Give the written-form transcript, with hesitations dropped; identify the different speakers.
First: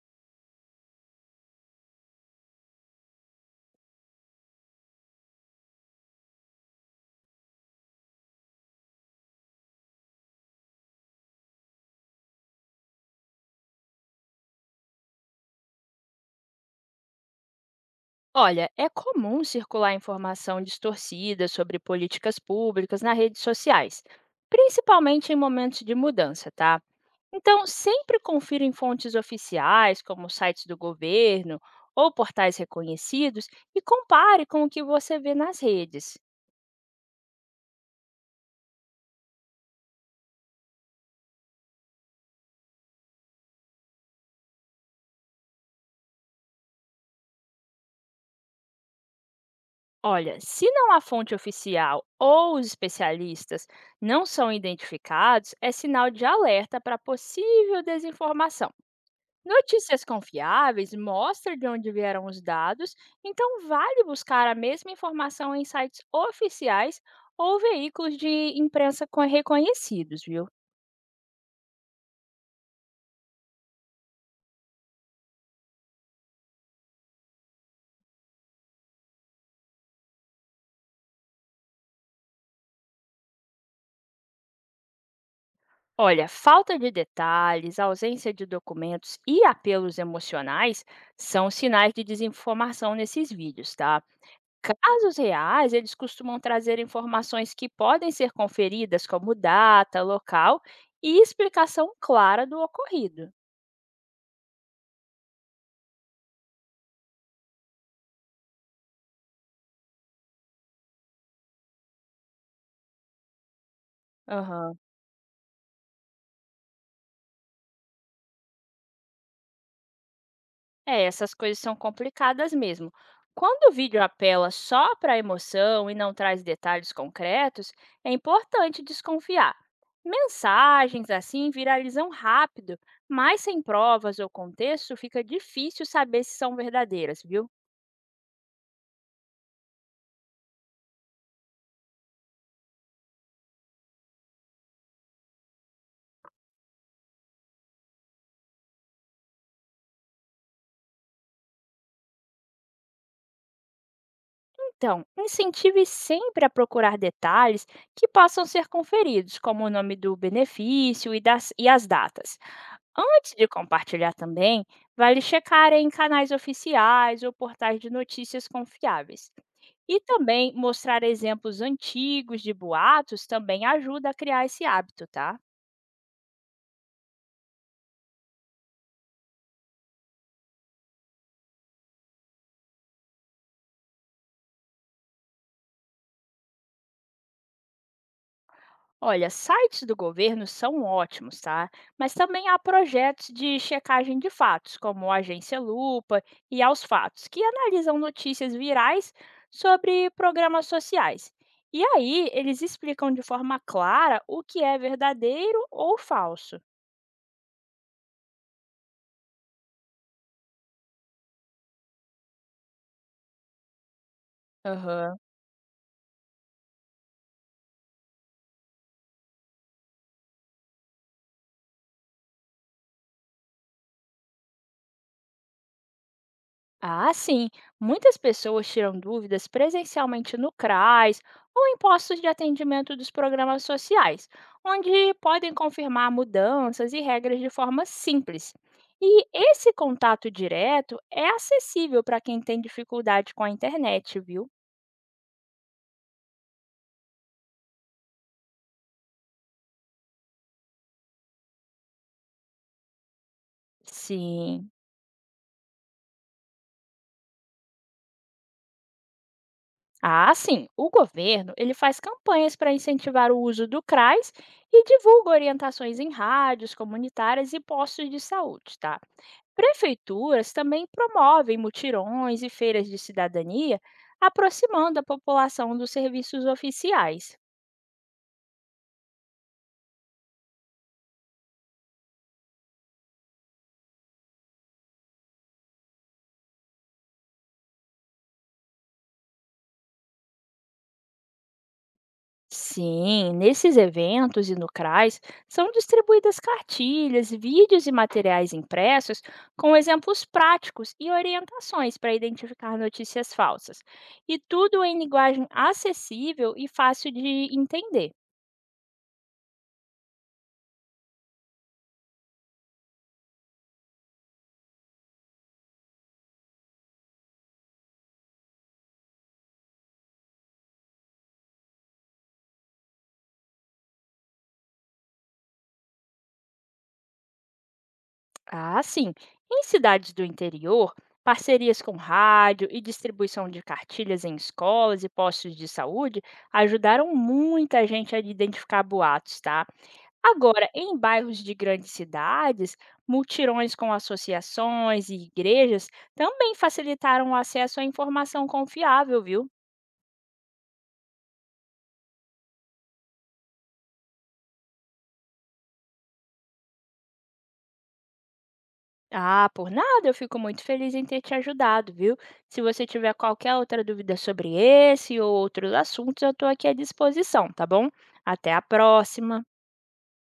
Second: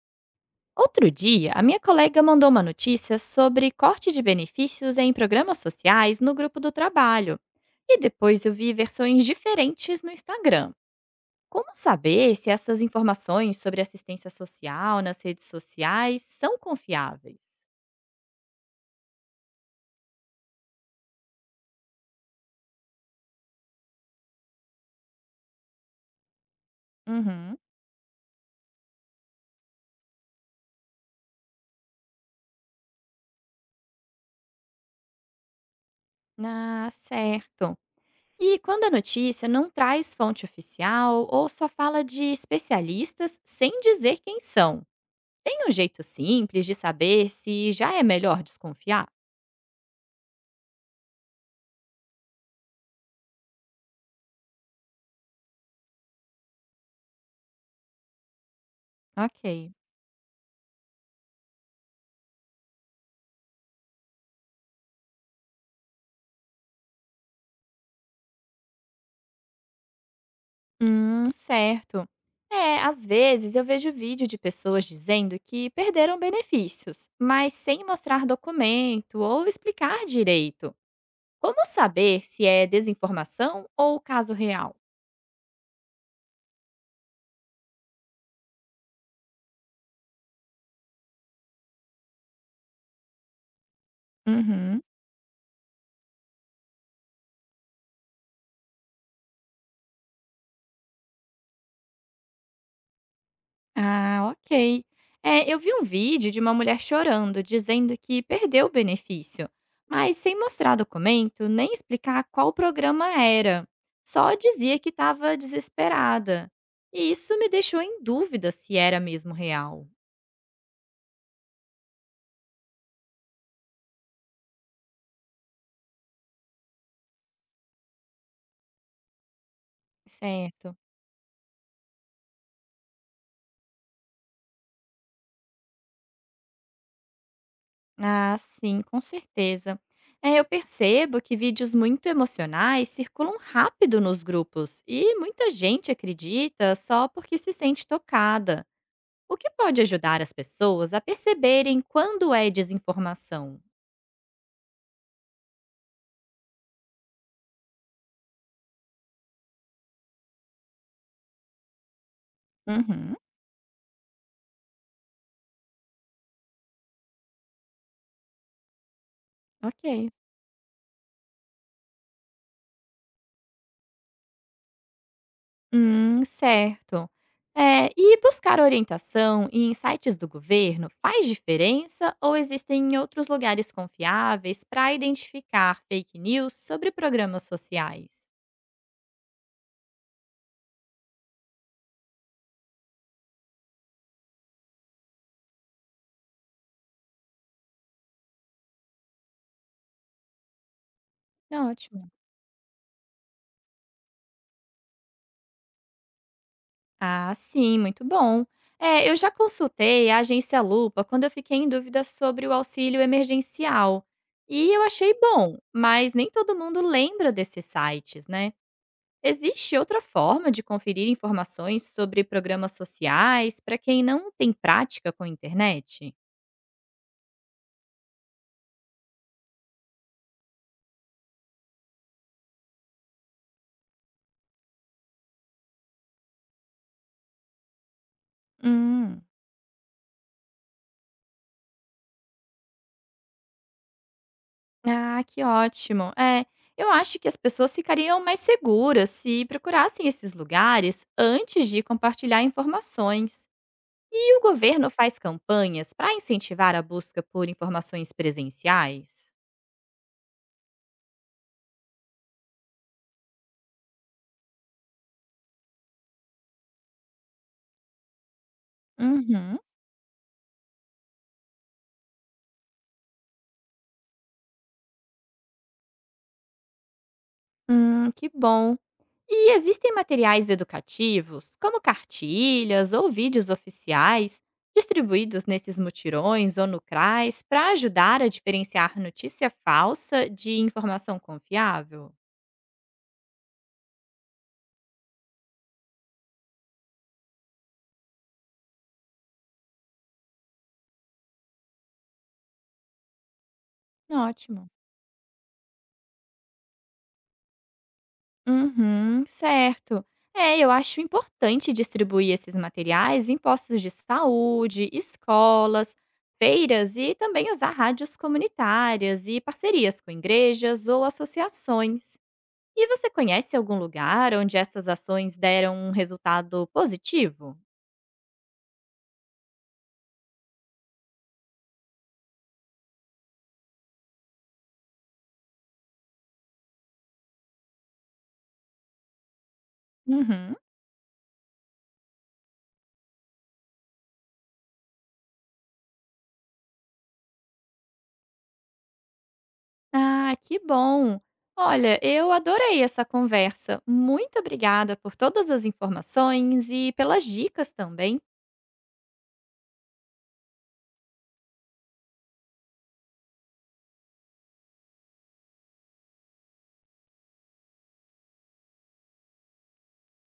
Speaker 1: Outro dia, a minha colega mandou uma notícia sobre corte de benefícios em programas sociais no grupo do trabalho. E depois eu vi versões diferentes no Instagram. Como saber se essas informações sobre assistência social nas redes sociais são confiáveis?
Speaker 2: Olha, é comum circular informação distorcida sobre políticas públicas nas redes sociais, principalmente em momentos de mudança, tá?
Speaker 1: Uhum.
Speaker 2: Então, sempre confira em fontes oficiais, como sites do governo ou portais reconhecidos, e compare com o que você vê nas redes.
Speaker 1: Ah, certo. E quando a notícia não traz fonte oficial ou só fala de especialistas sem dizer quem são? Tem um jeito simples de saber se já é melhor desconfiar?
Speaker 2: Olha, se não a fonte oficial ou os especialistas não são identificados, é sinal de alerta para possível desinformação.
Speaker 1: Ok.
Speaker 2: Notícias confiáveis mostram de onde vieram os dados, então vale buscar a mesma informação em sites oficiais ou veículos de imprensa reconhecidos, viu?
Speaker 1: Certo. É, às vezes eu vejo vídeo de pessoas dizendo que perderam benefícios, mas sem mostrar documento ou explicar direito. Como saber se é desinformação ou caso real?
Speaker 2: Olha, falta de detalhes, ausência de documentos e apelos emocionais são sinais de desinformação nesses vídeos, tá?
Speaker 1: Uhum.
Speaker 2: Casos reais, eles costumam trazer informações que podem ser conferidas, como data, local e explicação clara do ocorrido.
Speaker 1: Ah, ok. É, eu vi um vídeo de uma mulher chorando, dizendo que perdeu o benefício, mas sem mostrar documento nem explicar qual programa era. Só
Speaker 2: Aham.
Speaker 1: dizia que estava desesperada. E isso me deixou em dúvida se era mesmo real.
Speaker 2: É, essas coisas são complicadas mesmo. Quando o vídeo apela só para a emoção e não traz detalhes concretos, é importante desconfiar.
Speaker 1: Certo.
Speaker 2: Mensagens assim viralizam rápido, mas sem provas ou contexto fica difícil saber se são verdadeiras, viu?
Speaker 1: Ah, sim, com certeza. É, eu percebo que vídeos muito emocionais circulam rápido nos grupos e muita gente acredita só porque se sente tocada. O que pode ajudar as pessoas a perceberem quando é desinformação?
Speaker 2: Então, incentive sempre a procurar detalhes que possam ser conferidos, como o nome do benefício e e as datas.
Speaker 1: Uhum.
Speaker 2: Antes de compartilhar também, vale checar em canais oficiais ou portais de notícias confiáveis. E
Speaker 1: Ok.
Speaker 2: também mostrar exemplos antigos de boatos também ajuda a criar esse hábito, tá?
Speaker 1: Certo. É, e buscar orientação em sites do governo faz diferença ou existem outros lugares confiáveis para identificar fake news sobre programas sociais?
Speaker 2: Olha, sites do governo são ótimos, tá? Mas também há projetos de checagem de fatos, como a Agência Lupa e Aos Fatos, que analisam notícias virais sobre programas sociais. E
Speaker 1: Ótimo.
Speaker 2: aí, eles explicam de forma clara o que é verdadeiro ou falso.
Speaker 1: Ah, sim, muito bom. É, eu já consultei a agência Lupa quando eu fiquei em dúvida sobre o auxílio emergencial. E eu achei bom, mas nem todo mundo lembra desses sites, né? Existe outra forma de conferir informações sobre programas sociais para quem não tem prática com a internet?
Speaker 2: Ah, sim. Muitas pessoas tiram dúvidas presencialmente no CRAS ou em postos de atendimento dos programas sociais, onde podem confirmar mudanças e regras de forma simples.
Speaker 1: Hum,
Speaker 2: E esse contato direto é acessível para quem tem dificuldade com a internet, viu?
Speaker 1: ah, que ótimo. É, eu acho que as pessoas ficariam mais seguras se procurassem esses lugares antes de compartilhar informações. E o
Speaker 2: Sim.
Speaker 1: governo faz campanhas para incentivar a busca por informações presenciais?
Speaker 2: Ah, sim. O governo, ele faz campanhas para incentivar o uso do CRAS e divulga orientações em rádios comunitárias e postos de saúde, tá?
Speaker 1: Uhum.
Speaker 2: Prefeituras também promovem mutirões e feiras de cidadania, aproximando a população dos serviços oficiais.
Speaker 1: Que bom. E existem materiais educativos, como cartilhas ou vídeos oficiais, distribuídos nesses mutirões ou no CRAS para ajudar a diferenciar notícia falsa de informação confiável?
Speaker 2: Sim, nesses eventos e no CRAS são distribuídas cartilhas, vídeos e materiais impressos com exemplos práticos e orientações para identificar notícias falsas. E
Speaker 1: Ótimo.
Speaker 2: tudo em linguagem acessível e fácil de entender.
Speaker 1: Uhum, certo. É, eu acho importante distribuir esses materiais em postos de saúde, escolas, feiras e também usar rádios comunitárias e parcerias com igrejas ou associações. E você conhece algum lugar onde essas ações deram um resultado positivo?
Speaker 2: Ah, sim. Em cidades do interior, parcerias com rádio e distribuição de cartilhas em escolas e postos de saúde ajudaram muita gente a identificar boatos, tá?
Speaker 1: Uhum.
Speaker 2: Agora, em bairros de grandes cidades, multirões com associações e igrejas também facilitaram o acesso à informação confiável, viu?
Speaker 1: Ah, que bom! Olha, eu adorei essa conversa. Muito obrigada por todas as informações e pelas dicas também.
Speaker 2: Ah, por nada, eu fico muito feliz em ter te ajudado, viu? Se você tiver qualquer outra dúvida sobre esse ou outros assuntos, eu estou aqui à disposição, tá bom? Até a próxima!